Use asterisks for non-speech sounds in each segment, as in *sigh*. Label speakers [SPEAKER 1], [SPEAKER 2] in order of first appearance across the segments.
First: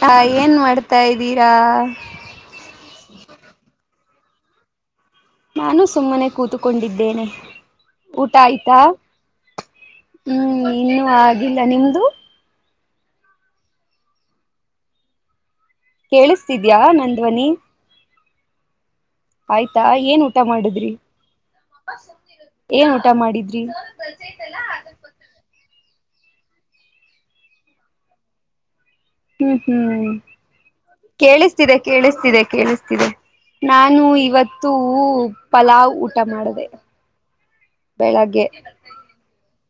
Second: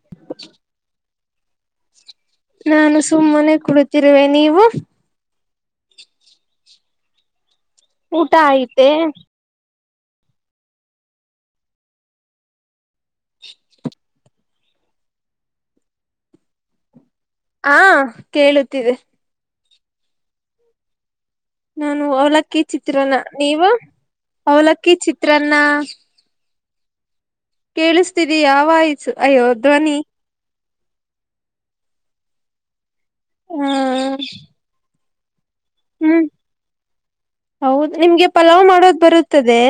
[SPEAKER 1] hi ಏನ್ ಮಾಡ್ತಾಯಿದೀರಾ
[SPEAKER 2] ತಿರುವೆ ನೀವು
[SPEAKER 1] ನಾನು ಸುಮ್ಮನೆ ಕೂತುಕೊಂಡಿದ್ದೇನೆ
[SPEAKER 2] ಊಟ ಆಐತೆ
[SPEAKER 1] ಹ್ಮ್ ಇನ್ನುೂ ಆಗಿಲ್ಲ ನಿಮ್ದು ಕೇಳಿಸ್ತಿದ್ಯಾ ನನ್ ಧ್ವನಿ
[SPEAKER 2] ಹಾ ಕೇಳುತ್ತಿದೆ
[SPEAKER 1] ಆಯ್ತಾ ಏನ್ ಊಟ ಮಾಡಿದ್ರಿ
[SPEAKER 2] ನಾನು ಅವಲಕ್ಕಿ
[SPEAKER 1] ಏನ್ ಊಟ
[SPEAKER 2] ಚಿತ್ರನ
[SPEAKER 1] ಮಾಡಿದ್ರಿ
[SPEAKER 2] ನೀವು ಅವಲಕ್ಕಿ
[SPEAKER 1] *unintelligible*
[SPEAKER 2] ಚಿತ್ರನ್ನ ಕೆಳುಸ್ತಿದಿಯಾ ವೈಸ್ ಅಯ್ಯೋ
[SPEAKER 1] ಹ್ಮ್
[SPEAKER 2] ಧ್ವನಿ
[SPEAKER 1] ಹ್ಮ್ ಕೇಳಿಸ್ತಿದೆ ಕೇಳಿಸ್ತಿದೆ ಕೇಳಿಸ್ತಿದೆ
[SPEAKER 2] ಹಾ
[SPEAKER 1] ನಾನು ಇವತ್ತು ಪಲಾವ್ ಊಟ
[SPEAKER 2] ಹ್ಮ್
[SPEAKER 1] ಮಾಡಿದೆ
[SPEAKER 2] ಹೌದು ನಿಮ್ಗೆ
[SPEAKER 1] ಬೆಳಗ್ಗೆ
[SPEAKER 2] ಪಲಾವ್ ಮಾಡೋದು ಬರುತ್ತದೆ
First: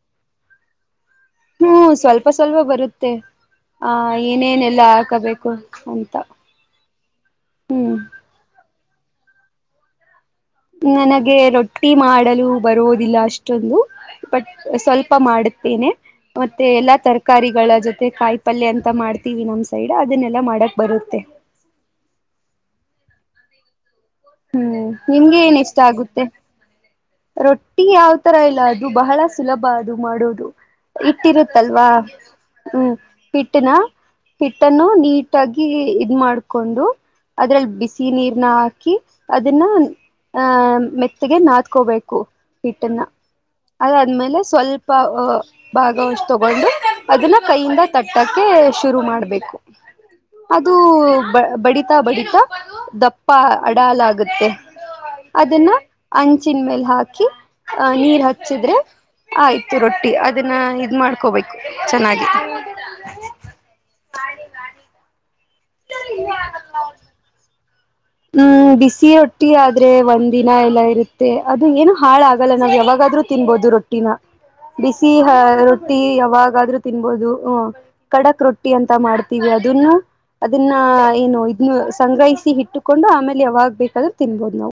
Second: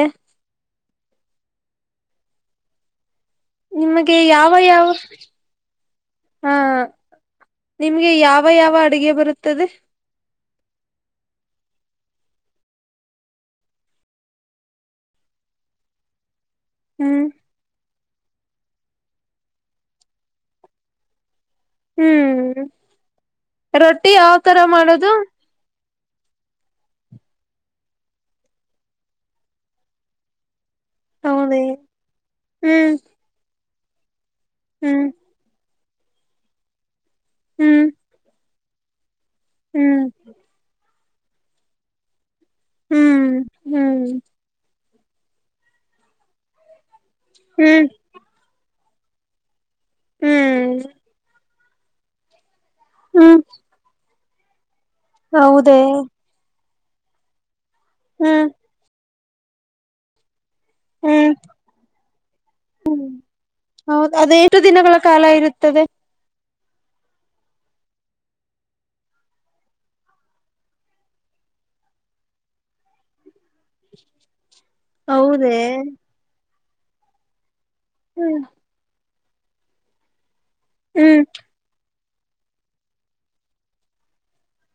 [SPEAKER 1] ಹ್ಮ್ ಸ್ವಲ್ಪ ಸ್ವಲ್ಪ ಬರುತ್ತೆ ಹ
[SPEAKER 2] ನಿಮಗೆ ಯಾವ ಯಾವ
[SPEAKER 1] ಏನೇನೆಲ್ಲಾ ಹಾಕಬೇಕು ಅಂತ
[SPEAKER 2] ಹಾ
[SPEAKER 1] ಹ್ಮ್
[SPEAKER 2] ನಿಮ್ಗೆ ಯಾವ ಯಾವ ಅಡುಗೆ ಬರುತ್ತದೆ
[SPEAKER 1] ನನಗೆ ರೊಟ್ಟಿ ಮಾಡಲು ಬರದಿಲ್ಲ ಅಷ್ಟೊಂದು ಬಟ್ ಸ್ವಲ್ಪ ಮಾಡ ಮತ್ತೆ ಎಲ್ಲಾ
[SPEAKER 2] ಹ್ಮ್
[SPEAKER 1] ತರಕಾರಿಗಳ ಜೊತೆ ಮತ್ತೆ ಕಾಯಿ ಪಲ್ಯ ಅಂತ ಮಾಡ್ತೀವಿ ನಮ್ ಸೈಡ್ ಅದನ್ನೆಲ್ಲಾ ಮಾಡಕ್ ಬರುತ್ತೆ
[SPEAKER 2] ಹ್ಮ್ ರೊಟ್ಟ
[SPEAKER 1] ಹ್ಮ್ ನಿಮ್ಗೆ ಏನ್ ಇಷ್ಟ ಆಗುತ್ತ ಮ ರೊಟ್ಟಿ ಯಾವ ತರ ಇಲ್ಲ ಅದು ಬಹಳ ಸುಲಭ ಅದು ಮಾಡೋುದು
[SPEAKER 2] ಹೌದೇ
[SPEAKER 1] ಇಟ್ಟಿರುತ್ತಲ್ವಾ ಹ್ಮ್ ಬಿಟ್ಟನಾ ಹಿಟ್ಟನ್ನು
[SPEAKER 2] ಹ್ಮ್
[SPEAKER 1] ನೀಟಾಗಿ ಇದ ಮಾಡ್ಕೊಂಡು ಅದ್ರಲ್ಲಿ
[SPEAKER 2] ಹ್ಮ್
[SPEAKER 1] ಬಿಸಿ ನೀರ್ನ ಹಾಕಿ ಅದನ್ನ
[SPEAKER 2] ಹ್ಮ್
[SPEAKER 1] ಅ್ ಮೆತ್ತಗೆ ನಾತ್ಕೋಬೇಕು ಹಿಟ್ಟನ್ನ
[SPEAKER 2] ಹ್ಮ್ ಹ್ಮ್
[SPEAKER 1] ಅದಾದ್ಮೇಲೆ ಸ್ವಲ್ಪ ಭಾಗವಷ್ಟ ತಗೊಂಡು ಅದನ್ನ ಕೈಯಿಂದ
[SPEAKER 2] ಹ್ಮ್
[SPEAKER 1] ತಟ್ಟಕ್ಕೆ ಶುರು ಮಾಡ್ಬೇಕು ಅದು
[SPEAKER 2] ಹ್ಮ್
[SPEAKER 1] ಬಡ ಬಡಿ ಬಡಿತ ದಪ್ಪ
[SPEAKER 2] ಹ್ಮ್
[SPEAKER 1] ಅಡಾಲ ಆಗುತ್ತೆ ಅದನ್ನ
[SPEAKER 2] ಹೌದೇ
[SPEAKER 1] ಅಂಚಿನ ಮೇಲೆ ಹಾಕಿ ಅಹ ನೀರ್
[SPEAKER 2] ಹ್ಮ್
[SPEAKER 1] ಹಚ್ಚಿದ್ರೆ ಆ ಆಯ್ತು ರೊಟ್ಟಿ ಅದನ್ನ ಇದ್
[SPEAKER 2] ಹ್ಮ್
[SPEAKER 1] ಮಾಡ್ಕೋಬೇಕು ಚೆನ್ನಾಗಿ
[SPEAKER 2] ಹೌದು ಅದು ಎಟು ದಿನಗಳ ಕಾಲ ಇರುತ್ತದೆ *inaudible*
[SPEAKER 1] ಹ್ಮ್ ಬಿಸಿ ಒಟ್ಟಿ ಆದ್ರೆ ಒಂದ್ ದಿನ ಎಲ್ಲಾ ಇರುತ್ತೆ ಅದು ಏನು ಹಾಳಾಗಲ್ಲ ನಾವ್ ಯಾವಾಗಾದ್ೂ ತಿನ್ಬಹದು ರೊಟ್ಟಿನ ಬಿಸಿ
[SPEAKER 2] ಹೌದೇ
[SPEAKER 1] ರೊಟ್ಟಿ ಯಾವಾಗಾದ್ರೂ ತಿನ್ಬೋದು ಹ
[SPEAKER 2] ಹ್ಮ್
[SPEAKER 1] ಕಡಕ್ ರೊಟ್ಟಿ ಅಂತ ಮಾಡ್ತ ಅದನ್ನು ಅದನ್ನ
[SPEAKER 2] ಹ್ಮ್
[SPEAKER 1] ಏನು ಇದನ್ನು ಸಂಗ್ರಹಿಸಿ ಇಟ್ಟು ಕೊಂಡು ಆಮೇಲೆ ಯಾವಾಗ ಬೇಕಂದ್ರೆ ತಿನ್ಬೋದು ನಾವು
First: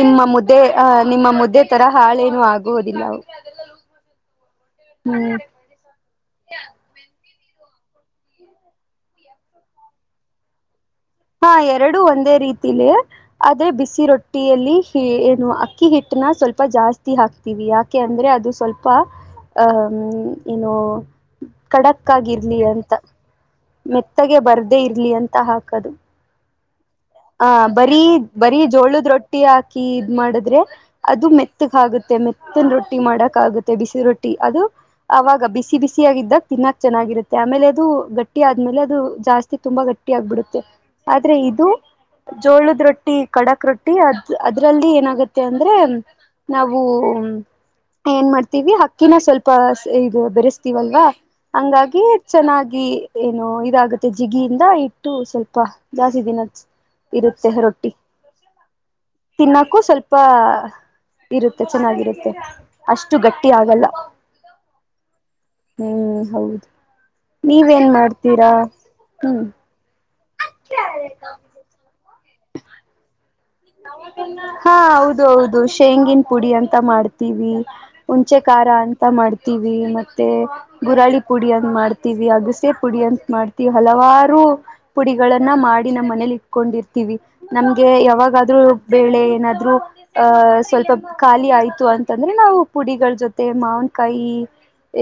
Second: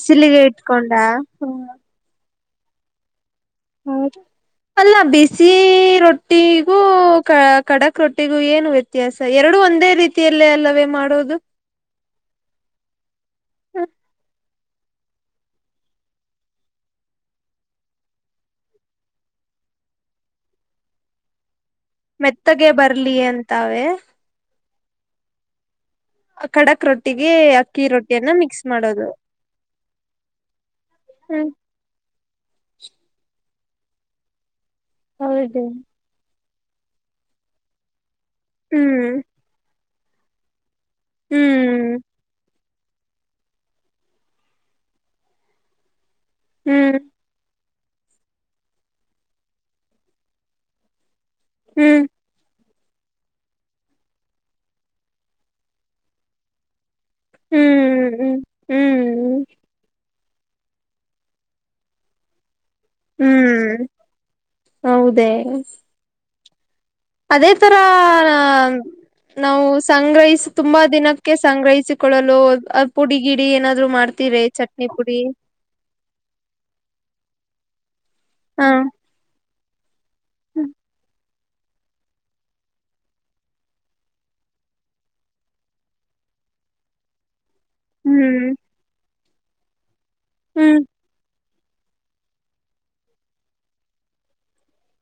[SPEAKER 1] ನಿಮ್ಮ ಮುದ್ದೆ ಅ
[SPEAKER 2] ಇಟ್ಕೊಂಡ
[SPEAKER 1] ನಿಮ್ಮ ಮುದ್ದೆ ತರ ಹಾಳೇನು ಆಗುವುದಿಲ್ಲ
[SPEAKER 2] ಹ್ಮ ಅಲ್ಲ
[SPEAKER 1] ಹ್ಮ್
[SPEAKER 2] ಬಿಸಿ ರೊಟ್ಟಿಗೂ ಕಡಕ್ ರೊಟ್ಟಿಗೂ ಏನು ವ್ಯತ್ಯಾಸ ಎರಡು ಒಂದೇ ರೀತಿಯಲ್ಲಿ ಅಲ್ಲವೇ ಮಾಡ
[SPEAKER 1] ಹಾ ಎರಡುೂ ಒಂದೇ ರೀತಿಲಿ ಆದ್ರೆ ಬಿಸಿ ರೊಟ್ಟಿ ಹಟ್ಟಿಯಲ್ಲಿ ಏನು ಅಕ್ಕಿ ಹಿಟ್ಟನ ಸ್ವಲ್ಪ ಜಾಸ್ತಿ ಹಾಕ್ತಿೀವಿ ಯಾಕೆ ಅಂದ್ರೆ ಅದು ಸ್ವಲ್ಪ ಹ್ಮ ಇಏನ್ನುೋ ಖಡಕ್ಗರ್ಲಿ
[SPEAKER 2] ಮೆತ್ತಗೆ
[SPEAKER 1] ಅಂತ
[SPEAKER 2] ಬರ್ಲಿ ಅಂತಾವೆ
[SPEAKER 1] ಮೆತ್ತಗೆ ಬರ್ದೆೇ ಇರ್ಲಿ ಅಂತ ಹಾಕದು
[SPEAKER 2] ಕಡಕ್ ರ
[SPEAKER 1] ಹ ಬರೀ ಬರೀ ಜೋಳದ ರೊಟ್ಟಿ ಹಾಕಿ ಇದ್ ಮಾಡಿದ್ರೆ ಅದು
[SPEAKER 2] ಹ್ಮ್
[SPEAKER 1] ಮೆತ್ತಗ ಆಗುತ್ತೆ ಮ ಮೆತ್ತನ್ ರೊಟ್ಟಿ ಮಾಡಕ್ ಆಗುತ್ತೆ ಬಿಸಿ ರೊಟ್ಟಿ ಅದು ಅವಾಗ
[SPEAKER 2] ಹೌದು
[SPEAKER 1] ಬಿಸಿ ಬಿಸಿ ಆಗಿದ್ದಾಗ ತಿನ್ನಾಕ್ ಚೆನ್ನಾಗಿರುತ್ತೆ ಆಮೇಲೆ ಅದು ಗಟ್ಟಿ ಗಟ್ಟಿ ಆದ್ಮೇಲೆ ಅದು
[SPEAKER 2] ಹ್ಮ್
[SPEAKER 1] ಜಾಸ್ತಿ ತುಂಬಾ ಗಟ್ಟಿ ಆಗ್ಬಿಡುತ್ತೆ ಆದ್ರೆ ಇದು
[SPEAKER 2] ಹ್ಮ್
[SPEAKER 1] ಜೋಳದ್ ರೊಟ್ಟಿ ಕಡಕ್ ರೊಟ್ಟಿ ಅದ್ ಅದ್ರಲ್ಲಿ ಏನಾಗತ್ತೆ ಅಂದ್ರೆ ನಾವು
[SPEAKER 2] ಹ್ಮ್
[SPEAKER 1] ಏನ್ ಮಾಡ್ತೀವಿ ಹಕ್ಕಿನ ಸ್ವಲ್ಪ ಇದು ಬೆರೆಸ್ತೀವಲ್ವಾ ಹಂಗಾಗಿ
[SPEAKER 2] ಹ್ಮ್
[SPEAKER 1] ಚೆನ್ನಾಗಿ ಜಗ ಏನು ಇದಾಗುತ್ತೆ ಜಿಗಿಯಿಂದ ಇಟ್ಟು ಸ್ವಲ್ಪ ಜಾಸ್ತಿ ದಿನ ಇರುತ್ತೆ ರೊಟ್ಟಿ
[SPEAKER 2] ಹ್ಮ್ ಹ್ಮ್ ಹ್ಮ್
[SPEAKER 1] ತಿನ್ನಕ್ಕೂ ಸ್ವಲ್ಪ ತಪ್ಪಾ ಇರುತ್ತೆ ಚೆನ್ನಾಗಿರುತ್ತೆ ಅಷ್ಟು ಗಟ್ಟಿ
[SPEAKER 2] ಹ್ಮ್
[SPEAKER 1] ಆಗಲ್ಲ
[SPEAKER 2] ಹೌದೇ
[SPEAKER 1] ಹ್ಮ್ ಹೌದು
[SPEAKER 2] ಅದೇ ತರ
[SPEAKER 1] ನೀವೇನ್ ಮಾಡ್ತೀರಾ ಹ್ಮ್
[SPEAKER 2] ನಾವು ಸಂ ಸಂಗ್ರಹಿಸಿ ತುಂಬಾ ದಿನಕ್ಕೆ ಸಂಗ್ರಹಿಸಿಕೊಳ್ಳಲು ಪುಡಿ ಗಿಡಿ ಏನಾದ್ರು ಮಾಡ್ತೀರಿ
[SPEAKER 1] ಹಾ
[SPEAKER 2] ಚಟ್ನಿ ಪುಡಿ
[SPEAKER 1] ಹೌದು ಹೌದು ಶೇಂಗಿನ ಪುಡಿ ಅಂತ ಮಾಡ್ತೀವಿ ಹಂಚೆ
[SPEAKER 2] ಹ
[SPEAKER 1] ಖಾರ ಅಂತ ಮಾಡ್ತೀವಿ ಮತ್ತೆ
[SPEAKER 2] ಹ್ಮ್
[SPEAKER 1] ಗುರಾಳಿ ಪುಡಿ ಅಂತ ಮಾಡ್ತೀವಿ ಅಗಸೆ ಪುಡಿ ಅಂತ ಮಾಡ್ತೀವಿ ಹಲವಾರು ಪುಡಿಗಳನ್ನ ಮಾಡಿ ನಮ್ಮ ಮನೆ ಇಟ್ಕೊಂಡಿರ್ತವಿ ನಮಗೆ ಯಾವಾಗ ಬೇಳೆ ಏನಾದ್ರೂ ಅಹ
[SPEAKER 2] ಹ್ಮ್
[SPEAKER 1] ಸ್ವಲ್ಪ ಖಾಲಿ ಆಯತು ತ್ತು ಅಂತಂದ್ರೆ ನಾವು ಪುಡಿಗಳ ಜೊತೆ ಮಾವನ್ಕಾಯಿ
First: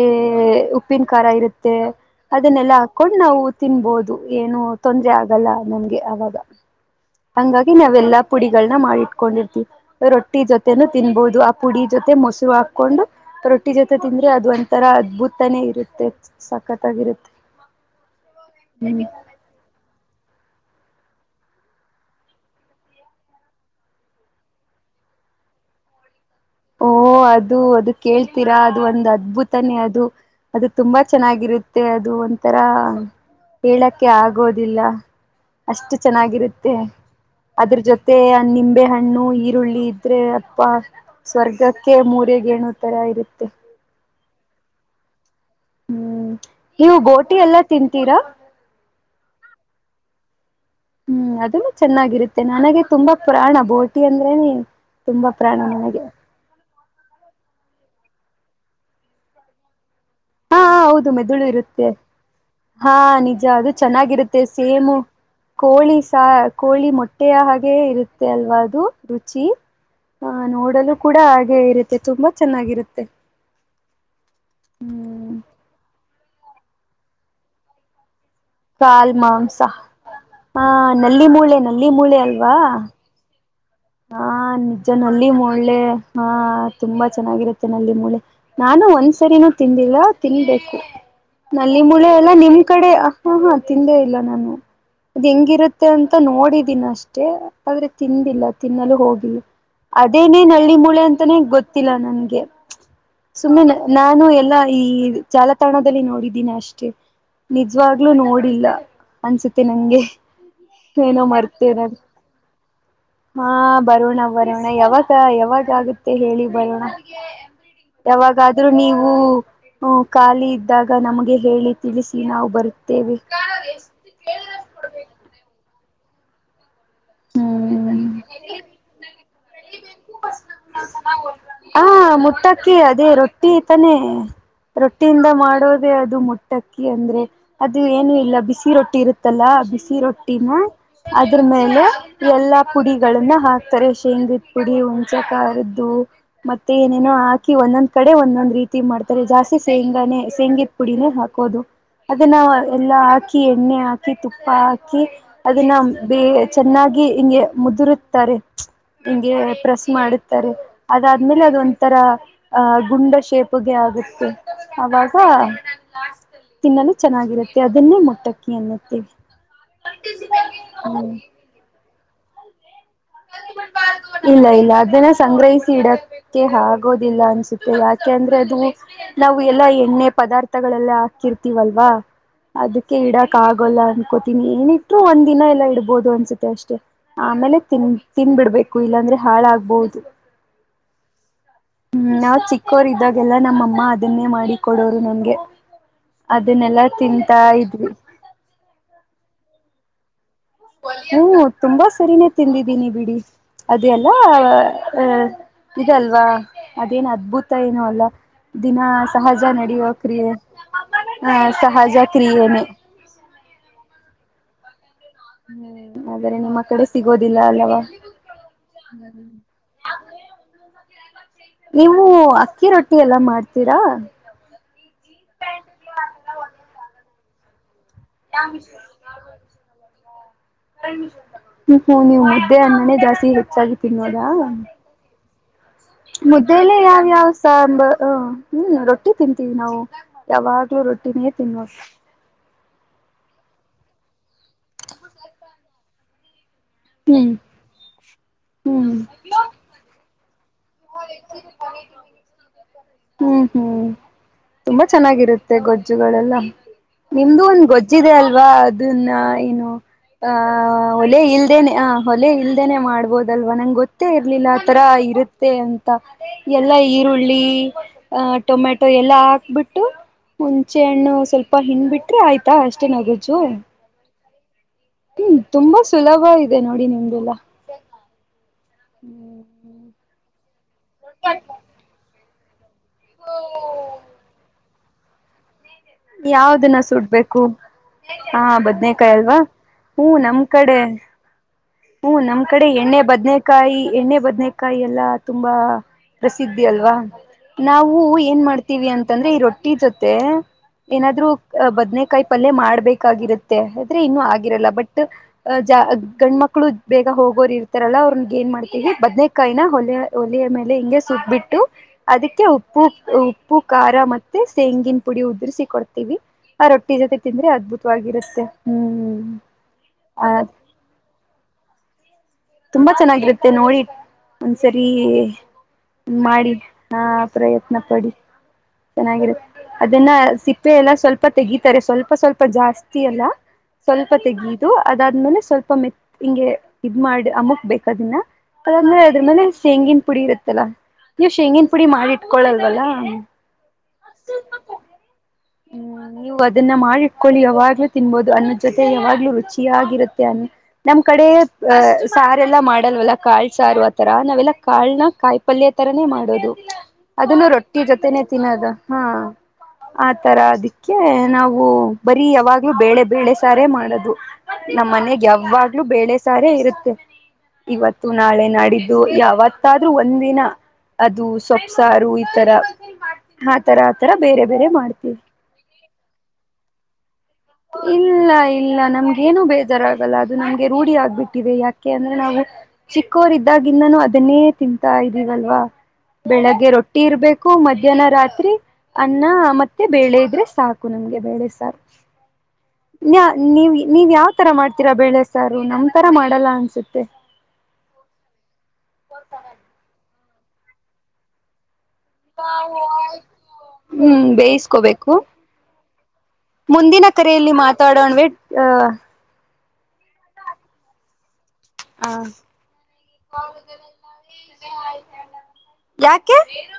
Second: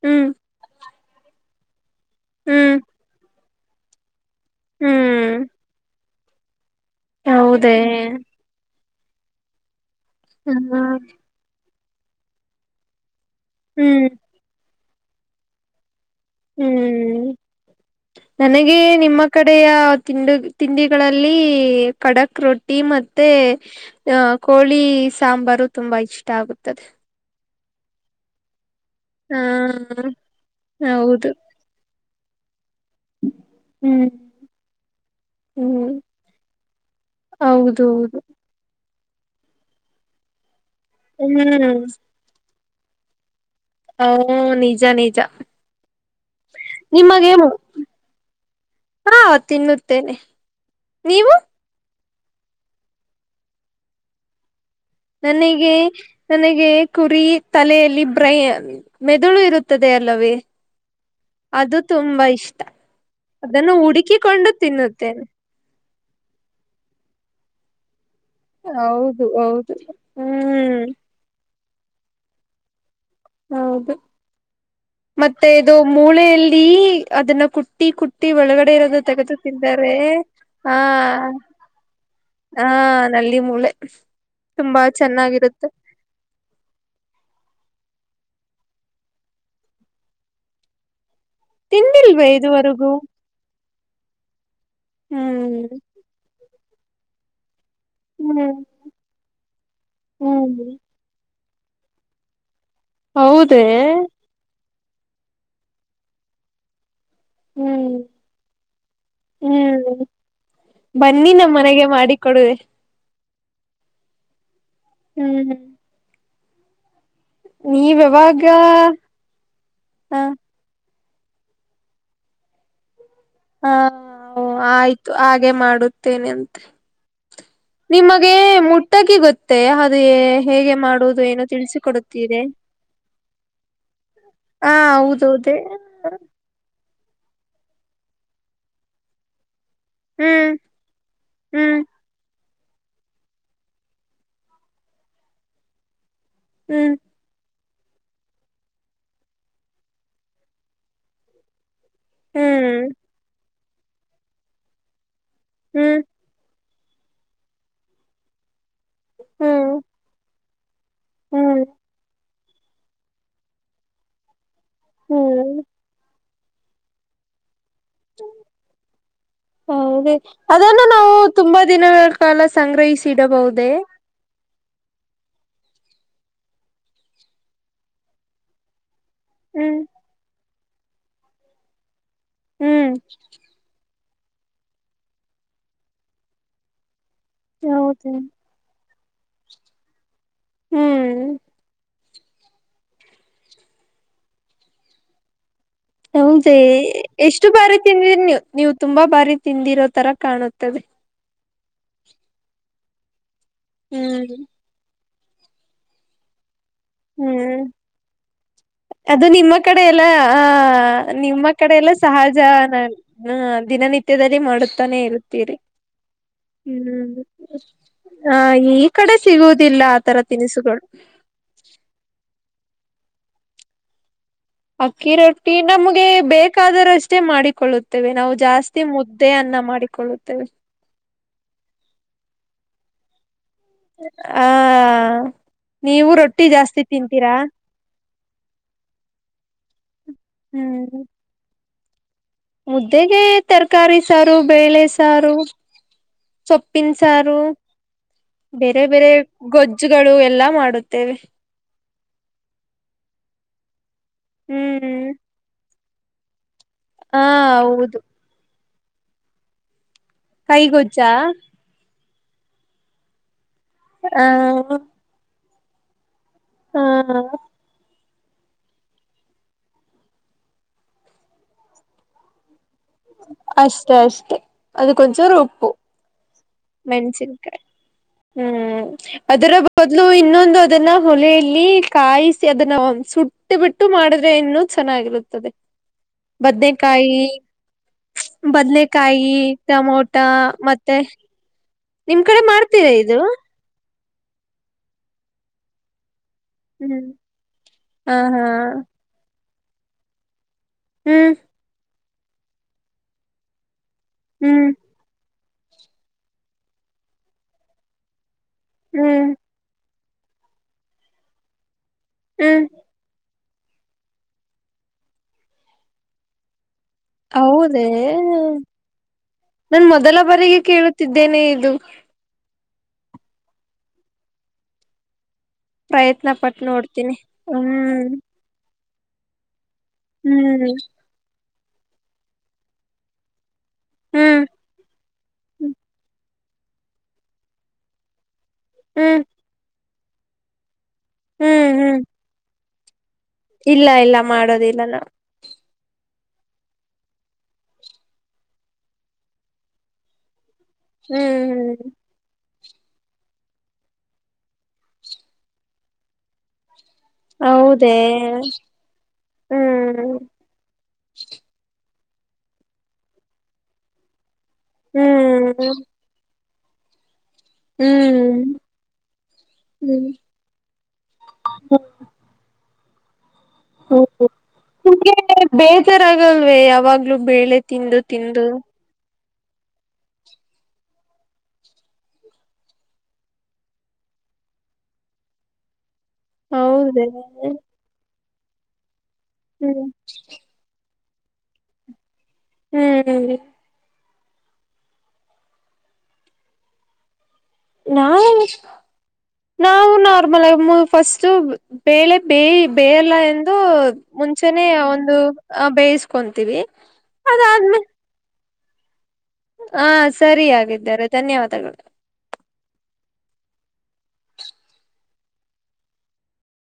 [SPEAKER 1] ಆ
[SPEAKER 2] ಹ್ಮ್
[SPEAKER 1] ಉಪ್ಪಿನ ಖಾರ ಇರುತ್ತೆ ಮ ಅದನ್ನೆಲ್ಲಾ
[SPEAKER 2] ಹ್ಮ್
[SPEAKER 1] ಹಾಕೊಂಡ್ ನಾವು ತಿನ್ಬೋದು ಏನು ತೊಂದ್ರ
[SPEAKER 2] ಹ್ಮ್
[SPEAKER 1] ಆಗಲ್ಲ ನಮ್ಗೆ ಅವಾಗ ಹಂಗಾಗಿ
[SPEAKER 2] ಹೌದೇ
[SPEAKER 1] ನಾವೆಲ್ಲಾ ಪುಡಿಗಳನ್ನ ಮಾಡಿಟ್ಕೊಂಡಿರ್ತೀವಿ ರೊಟ್ಟಿ
[SPEAKER 2] ಹ್ಮ
[SPEAKER 1] ಜೊತೆೇನು ತಿನ್ಬೋುದು ಪುಡಿ ಜೊತೆ ಮೊಸರು ಹಾಕೊಂಡು ರೊಟ್ಟಿ ಜೊತೆ
[SPEAKER 2] ಹ್ಮ್
[SPEAKER 1] ತಿಂದ್ರೆ ಅದು ಒಂಥರ ಅದ್ಭುತನೇ ಇರುತ್ತೆ
[SPEAKER 2] ಹ್ಮ್
[SPEAKER 1] ಸಖತ್ತಾಗಿರುತ್ತೆ
[SPEAKER 2] ನನಗೆ
[SPEAKER 1] ಹ್ಮ್
[SPEAKER 2] ನಿಮ್ಮ ಕಡೆಯ ತಿಂಡಿ ತಿಂಡಿ ಗಳಲ್ಲಿ ಕಡಕ್ ರೊಟ್ಟಿ ಮೆ ಕೋಳಿ ಸಾಂಬಾರು ತುಂಬ ವಹಚ್ ಆಗುತ್ತದೆ
[SPEAKER 1] ಓ ಅದು ಅದು ಕೇಳ್ತೀರಾ ಅದು ಒಂದು
[SPEAKER 2] ಹ
[SPEAKER 1] ಅದ್ಭುತನೇ ಅದು ಅದು ತುಂಬಾ
[SPEAKER 2] ಹೌದು
[SPEAKER 1] ಚೆನ್ನಾಗಿರುತ್ತೆ ಅದು ಒಂಥರಾ ಹೇಳಕ್ಕೆ
[SPEAKER 2] ಹ್ಮ್
[SPEAKER 1] ಆಗೋದಿಲ್ಲ
[SPEAKER 2] ಹ್ಮ್
[SPEAKER 1] ಅಷ್ಟು ಚೆನ್ನಾಗಿರುತ್ತೆ ಅದ್ರ
[SPEAKER 2] ಹೌದೌದು
[SPEAKER 1] ಜೊತೆ ನಿಂಬೆ ಹಣ್ಣ ಹಣ್ಣು ಈರುಳ್ಳಿ ಇದ್ರೆ ಅಪ್ಪ
[SPEAKER 2] ಹ್ಮ್
[SPEAKER 1] ಸ್ವರ್ಗಕ್ಕೆ ಮೂರ ಗೇಣು ತರ ಇರುತ್ತೆ
[SPEAKER 2] ಹ ನಿಜ ನಿಜ
[SPEAKER 1] ಹ್ಮ್ ನೀವು ಬೋಟಿ
[SPEAKER 2] ನಿಮಗೇನು
[SPEAKER 1] ಎಲ್ಲಾ ತಿಂತೀರಾ
[SPEAKER 2] ಹಾ ತಿನ್ನುತ್ತೇನೆ ನೀವು
[SPEAKER 1] ಹ್ಮ್ ಅದನ್ನು ಚೆನ್ನಾಗಿರುತ್ತೆ ನನಗೆ ತುಂಬಾ ಪುರಾಣ ಬೋಟಿ ಅಂದ್ರೆನ
[SPEAKER 2] ನನಗೆ ನನಗೆ ಕುರಿ ತಲೆಯಲ್ಲಿ ಬ್ರೈ ಮೆದುಳು ಇರುತ್ತದೆ ಅೇ ಅಲ್ಲವೇ
[SPEAKER 1] ಹ ಹೌದು ಮೆದುಳು
[SPEAKER 2] ಅದು
[SPEAKER 1] ಇರುತ್ತೆ
[SPEAKER 2] ತುಂಬಾ ಇಷ್ಟ
[SPEAKER 1] ಹಾ ನಿಜ ಅದು
[SPEAKER 2] ಅದನ್ನು
[SPEAKER 1] ಚೆನ್ನಾಗಿರುತ್ತೆ
[SPEAKER 2] ಹುಡುಕಿಕೊಂಡು
[SPEAKER 1] ಸೇಮು
[SPEAKER 2] ತಿನ್ನುತ್ತೇನೆ
[SPEAKER 1] ಕೋಳಿ ಸ ಕೋಳಿ ಮೊಟ್ಟೆಯ ಹಾಗೆ ಇರುತ್ತ ಅಲ್ವಾದು
[SPEAKER 2] ಹೌದು
[SPEAKER 1] ರುಚಿ
[SPEAKER 2] ಹೌದು
[SPEAKER 1] ಆಹ
[SPEAKER 2] ಹ್ಮ್
[SPEAKER 1] ನೋಡಲು ಕೂಡ ಹಾಗೆ ಇರು ತುಂಬಾ ಚೆನ್ನಾಗಿರುತ್ತೆ
[SPEAKER 2] ಹೌದು
[SPEAKER 1] ಹ್ಮ್
[SPEAKER 2] ಮತ್ತೆ ಇದು ಮೂಳೆಯಲ್ಲಿ ಅದನ್ನ ಕುಟ್ಟಿ ಕುಟ್ಟಿ ಹಟ್ಟಿ ಒಳಗಡೆ ಇರೋದು
[SPEAKER 1] ಕಾಲ್
[SPEAKER 2] ತೆಗೆದು
[SPEAKER 1] ಮಾಂಸ
[SPEAKER 2] ತಿದ್ದಾರೆ
[SPEAKER 1] ಹಾ ನಲ್ಲಿ ಮೂಳೆ ನಲ್ಲಿ ಮೂಳೆ ಅಲ್ವಾ
[SPEAKER 2] ಹಾ ನಲ್ಲಿ ಮೂಳೆ
[SPEAKER 1] ಹಾ
[SPEAKER 2] ತುಂಬಾ
[SPEAKER 1] ನಿಜ ನಲ್ಲಿಿ
[SPEAKER 2] ಚೆನ್ನಾಗಿರುತ್ತೆ
[SPEAKER 1] ಮೆ ಹಾ ತುಂಬಾ ಚೆನ್ನಾಗಿರುತ್ತೆ ಮೂಳೆ ನಾನು ಒಂದ್ಸರಿನೂ ತಿಂದಿಲ್ಲ ತಿನ್ಬೇಕು ನಲ್ಲಿ ಮೂಳೆ
[SPEAKER 2] ತಿಂದಿಲ್ವೇ
[SPEAKER 1] ಎಲ್ಲಾ ನಿಮ್ ಕಡೆ
[SPEAKER 2] ಇದುವರೆಗೂ
[SPEAKER 1] ಹ ಹ ತಿಂದೇ ಇಲ್ಲ ನಾನು ಅದು
[SPEAKER 2] ಹ್ಮ್
[SPEAKER 1] ಹೆಂಗಿರುತ್ತೆ ಅಂತ ನೋಡಿದೀನಿ ಅಷ್ಟೇ ಆದ್ರೆ ತಿಂದಿಲ್ಲ
[SPEAKER 2] ಹ್ಮ್
[SPEAKER 1] ತಿನ್ನಲು ಹೋಗಿಲ್ಲ ಅದೇನೇ
[SPEAKER 2] ಹ್ಮ್
[SPEAKER 1] ಹಳ್ಳಿ ಮೂಳೆ ಅಂತಾನೇ ಗೊತ್ತಿಲ್ಲ ನನ್ಗೆ
[SPEAKER 2] ಹೌದೇ
[SPEAKER 1] ಸುಮ್ಮನೆ ನಾನು ಎಲ್ಲಾ ಈ ಜಾಲತಾಣದಲ್ಲಿ ನೋಡಿದ್ದೀನಿ ಅಷ್ಟೇ
[SPEAKER 2] ಹ್ಮ್
[SPEAKER 1] ನಿಜವಾಗ್ಲುೂ ನೋಡಿಲ್ಲ ಅನ್ಸುತ್ತೆ
[SPEAKER 2] ಹ್ಮ್
[SPEAKER 1] ನಂಗೆ ಏನೋ
[SPEAKER 2] ಬನ್ನಿ ನಮ್ಮ ಮನೆಗೆ
[SPEAKER 1] ಮರ್ತೇನಂತ
[SPEAKER 2] ಮಾಡಿ ಕೊಡುದ
[SPEAKER 1] ಹಾ ಬರೋಣ ಬರೋಣ ಯಾವಾಗ
[SPEAKER 2] ಹ್ಮ್
[SPEAKER 1] ಯಾವಾಗ ಆಗತ್ತೆ ಹೇಳಿ ಬರೋಣ
[SPEAKER 2] ನೀವ್ ಯಾವಾಗ
[SPEAKER 1] ಯಾವಾಗಾದ್ರೂ ನೀವು
[SPEAKER 2] ಹ
[SPEAKER 1] ಖಾಲಿ ಇದ್ದಾಗ ಈಗ ನಮಗೆ ಹೇಳಿ ತಿಳಿಸಿ ನಾವು ಬರುತ್ತೇವೆ
[SPEAKER 2] ಹಾ ಆಯ್ತು ಹಾಗೆ ಮಾಡುತ್ತೇನೆ ಅಂತೆ ನಿಮಗೆ ಮುಟ್ಟಕ ಗೊತ್ತೆ ಅದ
[SPEAKER 1] ಹ ಮುಟ್ಟಕ್ಕೆ ಅದೇ ರೊಟ್ಟಿ ತಾನೆ
[SPEAKER 2] ಹ
[SPEAKER 1] ರೊಟ್ಟಿಯಿಂದ
[SPEAKER 2] ಹೌದೌದೇ
[SPEAKER 1] ಮಾಡೋದೇ ಅದು ಮೊಟ್ಟಕ್ಕೆ ಅಂದ್ರೆ ಅದು ಏನು ಇಲ್ಲ ಬಿಸಿ ರೊಟ್ಟಿ ಇರುತ್ತಲ್ಲ ಬಿಸಿ ರೊಟ್ಟಿನ
[SPEAKER 2] ಹ್ಮ್
[SPEAKER 1] ಅದ್ರ
[SPEAKER 2] ಹ್ಮ್
[SPEAKER 1] ಮೇಲೆ ಎಲ್ಲ ಪುಡಿಗಳನ್ನ ಹಾಕ್ತಾರೆ ಶೇಂಗ್ರಿದ್ದ ಪುಡಿ ಹುಣಚ ಕಾರದ್ದು ಮತ್ತೆ
[SPEAKER 2] ಹ್ಮ್
[SPEAKER 1] ಏನೇನೋ ಹಾಕಿ ಿ ಒಂದೊಂದ್ ಕಡೆ ಒಂದೊಂದ್ ರೀತಿ ಮಾಡ್ತಾರೆ ಜಾಸ್ತಿ ಶೇಂಗಾನೆ ಶೇಂಗಿದ ಪುಡಿನೇ ಹಾಕೋದು ಅದನ್ನ
[SPEAKER 2] ಹ್ಮ್
[SPEAKER 1] ಎಲ್ಲಾ ಹಾಕಿ ಎಣ್ಣೆ ಹಾಕಿ ತುಪ್ಪ ಹಾಕಿ ಅದನ್ನ
[SPEAKER 2] ಹ್ಮ್
[SPEAKER 1] ಬೇ ಚೆನ್ನಾಗಿ ಹಿಂಗೆ ಮುದುರುತ್ತಾರೆ ಹಿಗೆ
[SPEAKER 2] ಹ್ಮ್
[SPEAKER 1] ಪ್ರೆಸ್ ಮಾಡುತ್ತಾರೆ ಅದಾದ್ಮೇಲೆ ಅದ
[SPEAKER 2] ಹ್ಮ್
[SPEAKER 1] ಒಂಥರ ಅಹ ಗುಂಡ ಶೇಪಗೆ ಆಗುತ್ತೆ ಅವಾಗ
[SPEAKER 2] ಹ್ಮ್
[SPEAKER 1] ತಿನ್ನಲು ಚೆನ್ನಾಗಿರುತ್ತೆ ಅದನ್ನೇ ಮುಟ್ಟಕಿ ಅನ್ನುತ್ತೀವಿ
[SPEAKER 2] ಹೌದೇ ಅದನ್ನು
[SPEAKER 1] ಹ್ಮ
[SPEAKER 2] ನಾವು ತುಂಬಾ ದಿನಗಳ ಕಾಲ ಸಂಗ್ರಹಿಸಿಡಬಹುದೇ
[SPEAKER 1] ಇಲ್ಲ ಇಲ್ಲ ಅದನ್ನ ಸಂಗ್ರಹಿಸಿ ಇಡಕ್ಕೆ ಆಗೋದಿಲ್ಲ ಅನ್ಸುತ್ತೆ ಯಾಕೆ ಅಂದ್ರೆ ಅದು ನಾವು ಎಲ್ಲಾ
[SPEAKER 2] ಹ್ಮ್
[SPEAKER 1] ಎಣ್ಣೆ ಪದಾರ್ಥಗಳೆಲ್ಲ ಹಾಕಿರ್ತೀವಲ್ವಾ
[SPEAKER 2] ಹ್ಮ್
[SPEAKER 1] ಅದಕ್ಕೆ ಇಡಾಕ್ ಆಗೋಲ್ಲ ಅನ್ಕೋತೀನಿ ಏನಿಟ್ರು ಒಂದ್ ದಿನ ಎಲ್ಲಾ ಇಡ್ಬೋದು ಅನ್ಸುತ್ತೆ ಅಷ್ಟೇ ಆಮೇಲೆ ತಿನ್
[SPEAKER 2] ಹೌದು
[SPEAKER 1] ತಿನ್ಬಿಡ್ಬೇಕು ಇಲ್ಲಾಂದ್ರೆ ಹಾಳಾಗಬಹುದು
[SPEAKER 2] ಹ್ಮ್
[SPEAKER 1] ಹ್ಮ್ ನಾವ್ ಚಿಕ್ಕೋರ್ ಇದಾಗೆಲ್ಲಾ ನಮ್ಮಅಮ್ಮ ಅದನ್ನೇ ಮಾಡಿ ಕೊಡೋರು ನಮ್ಗೆ
[SPEAKER 2] ಹೌದೇ
[SPEAKER 1] ಅದನ್ನೆಲ್ಲಾ ತಿಂತಾ
[SPEAKER 2] ಎಷ್ಟು ಬಾರಿ
[SPEAKER 1] ಇದ್ವಿ
[SPEAKER 2] ತಿಂದಿ ನೀವು ನೀವು ತುಂಬಾ ಬಾರಿ ತಿಂದಿರೋ ತರ ಕಾಣುತ್ತದೆ
[SPEAKER 1] ಹ್ಮ್ ತುಂಬಾ ಸರಿನೇ ತಿಂದಿದ್ದೀನಿ ಬಿಡಿ ಅದೆಲ್ಲ ಇದಲ್ವಾ ಅದೇನು ಅದ್ಭುತ
[SPEAKER 2] ಹ್ಮ್
[SPEAKER 1] ಏನು ಅಲ್ಲ ದಿನ
[SPEAKER 2] ಅದು
[SPEAKER 1] ಸಹಜ
[SPEAKER 2] ನಿಮ್ಮ ಕಡೆ
[SPEAKER 1] ನಡೆಯುವ
[SPEAKER 2] ಎಲ್ಲ
[SPEAKER 1] ಕ್ರಿಯೆ
[SPEAKER 2] ಆ
[SPEAKER 1] ಹ
[SPEAKER 2] ನಿಮ್ಮ ಕಡೆ ಎಲ್ಲ ಸಹಜ
[SPEAKER 1] ಕ್ರಿಯೆನೇ
[SPEAKER 2] ನ ಹಾ ದಿನನಿತ್ಯದಲ್ಲಿ ಮಾಡುತ್ತಾನೇ ಇರುತ್ತೀರಿ
[SPEAKER 1] ಹ್ಮ್ ಆದ್ರೆ ನಿಮ್ಮ ಕಡೆ
[SPEAKER 2] ಹ್ಮ್
[SPEAKER 1] ಸಿಗೋದಿಲ್ಲ ಅಲ್ಲವಾ
[SPEAKER 2] ಆ ಈ ಕಡೆ ಸಿಗುವುದಿಲ್ಲ ಆತರ ತಿನಿಸುಗಳು
[SPEAKER 1] ನೀವು ಅಕ್ಕಿ ರೊಟ್ಟಿ ಎಲ್ಲ ಮಾಡ್ತೀರಾ
[SPEAKER 2] ಅಕ್ಕಿ ರೊಟ್ಟಿ ನಮ್ಗೆ ಬೇಕಾದರಷ್ಟೇ ಮಾಡಿಕೊಳ್ಳುತ್ತೆ ನಾವು
[SPEAKER 1] ಹ್ಮ್
[SPEAKER 2] ಜಾಸ್ತಿ ಮುದ್ದೆಯನ್ನ ಮಾಡಿಕೊಳ್ಳುತ್ತೇವೆ
[SPEAKER 1] ಹ್ಮ ನೀವ್ ಮುದ್ದೆ ಅ ಮನೆ ಜಾಸ್ತಿ ಹೆಚ್ಚಾಗಿ ತಿೀನ್ನದಾ
[SPEAKER 2] ಆ ನೀವು ರೊಟ್ಟಿ
[SPEAKER 1] ಮುದ್ದಲ್ಲ
[SPEAKER 2] ಜಾಸ್ತಿ
[SPEAKER 1] ಯಾವ್ಯಾವ್
[SPEAKER 2] ತಿಂತೀರಾ
[SPEAKER 1] ಸಾಂಬ ಹ್ಮ್ ರೊಟ್ಟಿ ತಿಂತೀವಿ ನಾವು ಯಾವಾಗ್ಲೂ
[SPEAKER 2] ಹ್ಮ್
[SPEAKER 1] ಒೊಟ್ಟಿನಿಯೇ ತಿನ್ವಸ
[SPEAKER 2] ಮುದ್ದೆಗೆ ತರಕಾರಿ ಸಾರು ಬೇಳೆ ಸಾರು ಸೊಪ್ಪಿನ
[SPEAKER 1] ಹ್ಮ್
[SPEAKER 2] ಸಾರು ಬೇರೆ
[SPEAKER 1] ಹ್ಮ್
[SPEAKER 2] ಬೇರೆ ಗೊಜ್ಜುಗಳು ಎಲ್ಲಾ ಮಾಡ ಬತ್ತೇವೆ
[SPEAKER 1] ಹ್ಮ್ ಹ್ಮ್ ತುಂಬಾ
[SPEAKER 2] ಹ್ಮ್
[SPEAKER 1] ಚೆನ್ನಾಗಿರುತ್ತೆ ಗೊಜ್ಜುಗಳೆಲ್ಲ
[SPEAKER 2] ಹಾ
[SPEAKER 1] ನಿಮ್ದು ಒಂದ್
[SPEAKER 2] ಹೌದು
[SPEAKER 1] ಗೊಜ್ಜಿದೆ ಅಲ್ವಾ ಅದನ್ನ ಏನು ಆ
[SPEAKER 2] ಕೈಗೊಜ್ಜಾ
[SPEAKER 1] ಒಲೆ ಇಲ್ದೇನೆ ಆ ಹೊಲೆ ಇಲ್ದೇನೆ ಮಾಡ್ಬೋದಲ್ ಅಲ್ವಾ ನಂಗೆ ಗೊತ್ತೇ
[SPEAKER 2] ಹ
[SPEAKER 1] ಇರ್ಲಿಲ್ಲ ಆ ತರ ಇರುತ್ತೆ ಅಂತ ಎಲ್ಲಾ
[SPEAKER 2] ಹಾ
[SPEAKER 1] ಈರುಳ್ಳಿ ಅ ಟೊಮೆಟೊ ಎಲ್ಲ ಹಾಕ್ಬಿಟ್ಟು ಮುಂಚೆ ಹಣ್ಣು ಸ್ವಲ್ಪ ಹಿಣ್ಬಿಟ್ರೆ ಆಯ್ತಾ ಅಷ್ಟ ನಗಜು
[SPEAKER 2] ಅಷ್ಟೆ ಅಷ್ಟೆ ಅದಕ್ಕೊಂಚೂರು
[SPEAKER 1] ಹ್ಮ್
[SPEAKER 2] ಉಪ್ಪು
[SPEAKER 1] ತುಂಬಾ ಸುಲಭ ಇ ದೆ ನೋಡಿ ನಿಮ್ದಲ್ಲ
[SPEAKER 2] ಮೆಣಸಿನ್ಕಾಯಿ ಹ್ಮ್ ಅದರ ಬದ್ಲು ಇನ್ನೊಂದು ಅದನ್ನ ಹೊಲೆಯಲ್ಲಿ ಕಾಯ ಅದನ್ನ ಒ ಸುಟ್ಟು ಬಿಟ್ಟು ಮಾಡಿದ್ರೆ ಇನ್ನುೂ ಚೆನ್ನಾಗಿರುತ್ತದೆ
[SPEAKER 1] ಯಾವ ದಿನ
[SPEAKER 2] ಬದ್ನೆಕಾಯಿ
[SPEAKER 1] ಸುಡ್ಬೇಕು ಹಾ ಬದ್ನೇಕಾಯಿ
[SPEAKER 2] ಬದ್ನೆಕಾಯಿ
[SPEAKER 1] ಅಲ್ವಾ ಹ್ಮ
[SPEAKER 2] ಟಮೊಟ
[SPEAKER 1] ನಮ್ ಕಡೆ
[SPEAKER 2] ಮತ್ತೆ
[SPEAKER 1] ಹ್ಮ
[SPEAKER 2] ನಿಮ್
[SPEAKER 1] ನಮ್ ಕಡೆ
[SPEAKER 2] ಮಾಡ್ತೀರಾ
[SPEAKER 1] ಎಣ್ಣೆ
[SPEAKER 2] ಇದು
[SPEAKER 1] ಬದ್ನೆಕಾಯಿ ಎಣ್ಣೆ ಬದ್ನೆಕಾಯಿ ಎಲ್ಲ ತುಂಬಾ ಪ್ರಸಿದ್ಧಿ ಅಲ್ವಾ
[SPEAKER 2] ಹ್ಮ್
[SPEAKER 1] ನಾವು
[SPEAKER 2] ಹಾ
[SPEAKER 1] ಏನ್
[SPEAKER 2] ಹಾ
[SPEAKER 1] ಮಾಡ್ತೀವಿ ಅಂತಂದ್ರೆ ಈ ರೊಟ್ಟಿ ಜೊತೆ ಏನಾದ್ರು
[SPEAKER 2] ಹ್ಮ್
[SPEAKER 1] ಬದ್ನೆಕಾಯಿ ಪಲ್ಯ ಮಾಡ್ಬೇಕಾಗಿರುತ್ತೆ ಆದ್ರೆ ಇನ್ನುೂ
[SPEAKER 2] ಹ್ಮ್
[SPEAKER 1] ಆಗಿರಲ್ಲ ಬಟ್ ಅ ಜಾ ಗಂಡ ಮಕ್ಳು ಬೇಗ ಹೋಗೋರ್ ಇರ್ತಾರಲ್ಲ ಅವ್ರ ಏನ್ ಮಾಡ್ತೀವಿ
[SPEAKER 2] ಹ್ಮ್
[SPEAKER 1] ಬದ್ನೇಕಾಯಿನ ಹೊಲೆ ಒಲಿಯ ಮೇಲೆ ಹಿಂಗೆ ಸೂಪ್ಪಬಿಟ್ಟು ಅದಕ್ಕೆ
[SPEAKER 2] ಹ್ಮ್
[SPEAKER 1] ಉಪ್ಪು ಉ ಉಪ್ಪು ಖಾರ ಮತ್ತೆ ಸೇಂಗಿನ ಪುಡಿ ಉದು್ರಸಿ ಕೊಡ್ತೀವಿ ಆ ರೊಟ್ಟಿ ಜೊತೆ ತಿಂದ್ರೆ
[SPEAKER 2] ಹೌದೇ
[SPEAKER 1] ಅದ್ಭುತವಾಗಿರುತ್ತೆ ಹ್ಮ್
[SPEAKER 2] ನನ್ ಮೊದಲ ಬಾರಿಗೆ ಕೇಳುತ್ತಿದ್ದೇನೆ ಇದು
[SPEAKER 1] ತುಂಬಾ ಚೆನ್ನಾಗಿರುತ್ತೆ ನೋಡಿ ಒಂದ್ಸರಿ
[SPEAKER 2] ಪ್ರಯತ್ನ
[SPEAKER 1] ಮಾಡಿ
[SPEAKER 2] ಪಟ್ಟು
[SPEAKER 1] ಹಾ
[SPEAKER 2] ನೋಡ್ತೀನಿ
[SPEAKER 1] ಪ್ರಯತ್ನ ಪಡಿ
[SPEAKER 2] ಹ್ಮ್
[SPEAKER 1] ಚೆನ್ನಾಗಿರು ಅದನ್ನ ಸಿಪ್ಪೆ
[SPEAKER 2] ಹ್ಮ್
[SPEAKER 1] ಎಲ್ಲ ಸ್ವಲ್ಪ ತೆಗಿತಾರೆ ಸ್ವಲ್ಪ ಸ್ವಲ್ಪ ಜಾಸ್ತಿ ಅಲ್ಲ ಸ್ವಲ್ಪ
[SPEAKER 2] ಹ್ಮ್
[SPEAKER 1] ತೆಗು ಅದಾದ್ಮೇಲೆ ಸ್ವಲ್ಪ ಮೆತ್ ಹಿಂಗೆ ಇದ್ ಮಾಡಿ ಅಮಕ್ಬೇಕ ಅದನ್ನ ಅದ್ಮ್ರೆ ಅದ್ರ
[SPEAKER 2] ಹ್ಮ್
[SPEAKER 1] ಮೇಲೆ ಶೇಂಗನ್ ಪುಡಿ ಇರತ್ತಲ್ಲಾ ನೀವು
[SPEAKER 2] ಹ್ಮ್
[SPEAKER 1] ಶೇಂಗನ್ ಪುಡಿ
[SPEAKER 2] ಹ್ಮ್
[SPEAKER 1] ಮಾಡಿ ಇಟ್ಕೊಳಲ್ವಲ್ಲ
[SPEAKER 2] ಇಲ್ಲ ಇಲ್ಲ ಮಾಡೋದಿಲ್ಲ ನಾ
[SPEAKER 1] ಹ್ಮ್ ನೀವು ಅದನ್ನ ಮಾಡಿಟ್ಕೊಳ್ಳಿ ಯಾವಾಗ್ಲೂ ತಿನ್ಬೋದು ಅನ್ನ ಜೊತೆ ಯಾವಾಗ್ಲೂ ರುಚಿಯಾಗಿರುತ್ತೆ ಅನ್ನ ನಮ್ ಕಡೆ
[SPEAKER 2] ಹ್ಮ್ ಹ್ಮ್
[SPEAKER 1] ಅ ಲ್ಲಾ ಮಾಡಲ್ವಲ್ಲ ಕಾಳ್ ಸಾರು ತರ ನಾವೆಲ್ಲಾ ಕಾಳ್ನ್ನ ಕಾಯಿ ಪಲ್ಯ ತರಾನೇ ಮಾಡೋದು ಅದನ್ನು ರೊಟ್ಟಿ
[SPEAKER 2] ಹೌದೇ
[SPEAKER 1] ಜೊತೆನೆೇ ತಿನ್ನೋದು ಹಾ
[SPEAKER 2] ಹ್ಮ್
[SPEAKER 1] ಅದಿಕ್ಕೆ ನಾವು ಬರೀ ಯಾವಾಗ್ಲೂ ಬೇಳೆ ಬೇಳೆ ಸಾರ ಮಾಡದು ನಮ್ಮ್ ಮನೆಗ್
[SPEAKER 2] ಹ್ಮ್
[SPEAKER 1] ಯಾವಾಗ್ಲೂ ಬೇಳೆ ಸಾರ ಇರುತ್ತೆ ಇವತ್ತು ನಾಳೆ
[SPEAKER 2] ಹ್ಮ್
[SPEAKER 1] ನಾಡಿದ್ದು ಯಾವತ್ತಾದ್ರೂ
[SPEAKER 2] ಹ್ಮ್
[SPEAKER 1] ಒಂದಿನ ಅದು ಸೊಪ್ಸಾರು ಈ ತರ ಆತರ ಆತರ ಬೇರೆ ಬೇರೆ ಮಾಡ್ತಾರೆ
[SPEAKER 2] ಬೇಜಾರಗಲ್ವೇ ಯಾವಾಗ್ಲೂ ಬೆ
[SPEAKER 1] ಇಲ್ಲ ಇಲ್ಲ ನ ನಮಗೆ ಏನುೂ ಬೇಜಾರಾಗಲ್ಲ ಅದು ನಮಗೆ ರೂಢಿ ಆಗ್ಬಿಟ್ಟಿದೆ ಯಾಕೆ ಅಂದ್ರೆ ನಾವು ಚಿಕ್ಕೋರ ಇದ್ದಾಗಿಂದ ಅದನ್ನೇ ತಿಂತಾ ಇದ್ದೀವಲ್ವಾ ಬೆಳಗ್ಗೆ ರೊಟ್ಟಿ
[SPEAKER 2] ಹೌದೇ
[SPEAKER 1] ಇರ್ಬೇಕು ಮಧ್ಯಾಹ್ನ ರಾತ್ರಿ ಅನ್ನ ಮತ್ತೆ
[SPEAKER 2] ಹ್ಮ್
[SPEAKER 1] ಬೇಳೆ ಇದ್ರೆ ಸಾಕು ನಮ್ಗೆ ಬೇಳೆ ಸಾರು ನ
[SPEAKER 2] ಹ್ಮ್
[SPEAKER 1] ನೀವ್ ನೀವ ಯಾವ ನ್ ತರ ಮಾಡ್ತೀರಾ ಬೇಳೆ ಸಾರು ನಮ್ ತರ ಮಾಡಲ್ಲ ಅನ್ಸುತ್ತೆ
[SPEAKER 2] ನಾವು ನಾವು ನಾರ್ಮಲ್ ಫಸ್ಟ್ ಬೇಳೆ ಬೇಯ ಬೇಯಲ್ಲ ಎಂದು
[SPEAKER 1] ಹ್ಮ್
[SPEAKER 2] ಮುಂಚೆನೆೇ
[SPEAKER 1] ಬೇಯಿಸಕೋಬೇಕು
[SPEAKER 2] ಒಂದು ಬೇಯಿಸಕೊಂತೀವಿ
[SPEAKER 1] ಹಿಂದಿನ ಕರೆಯಲ್ಲಿ ಮಾತಾಡೋಣ್ ಅ
[SPEAKER 2] ಹಾ ಸರಿ ಆಾಗಿದ್ದಾರೆ ಧನ್ಯವಾದ
[SPEAKER 1] ಹಾ ಯಾಕೆ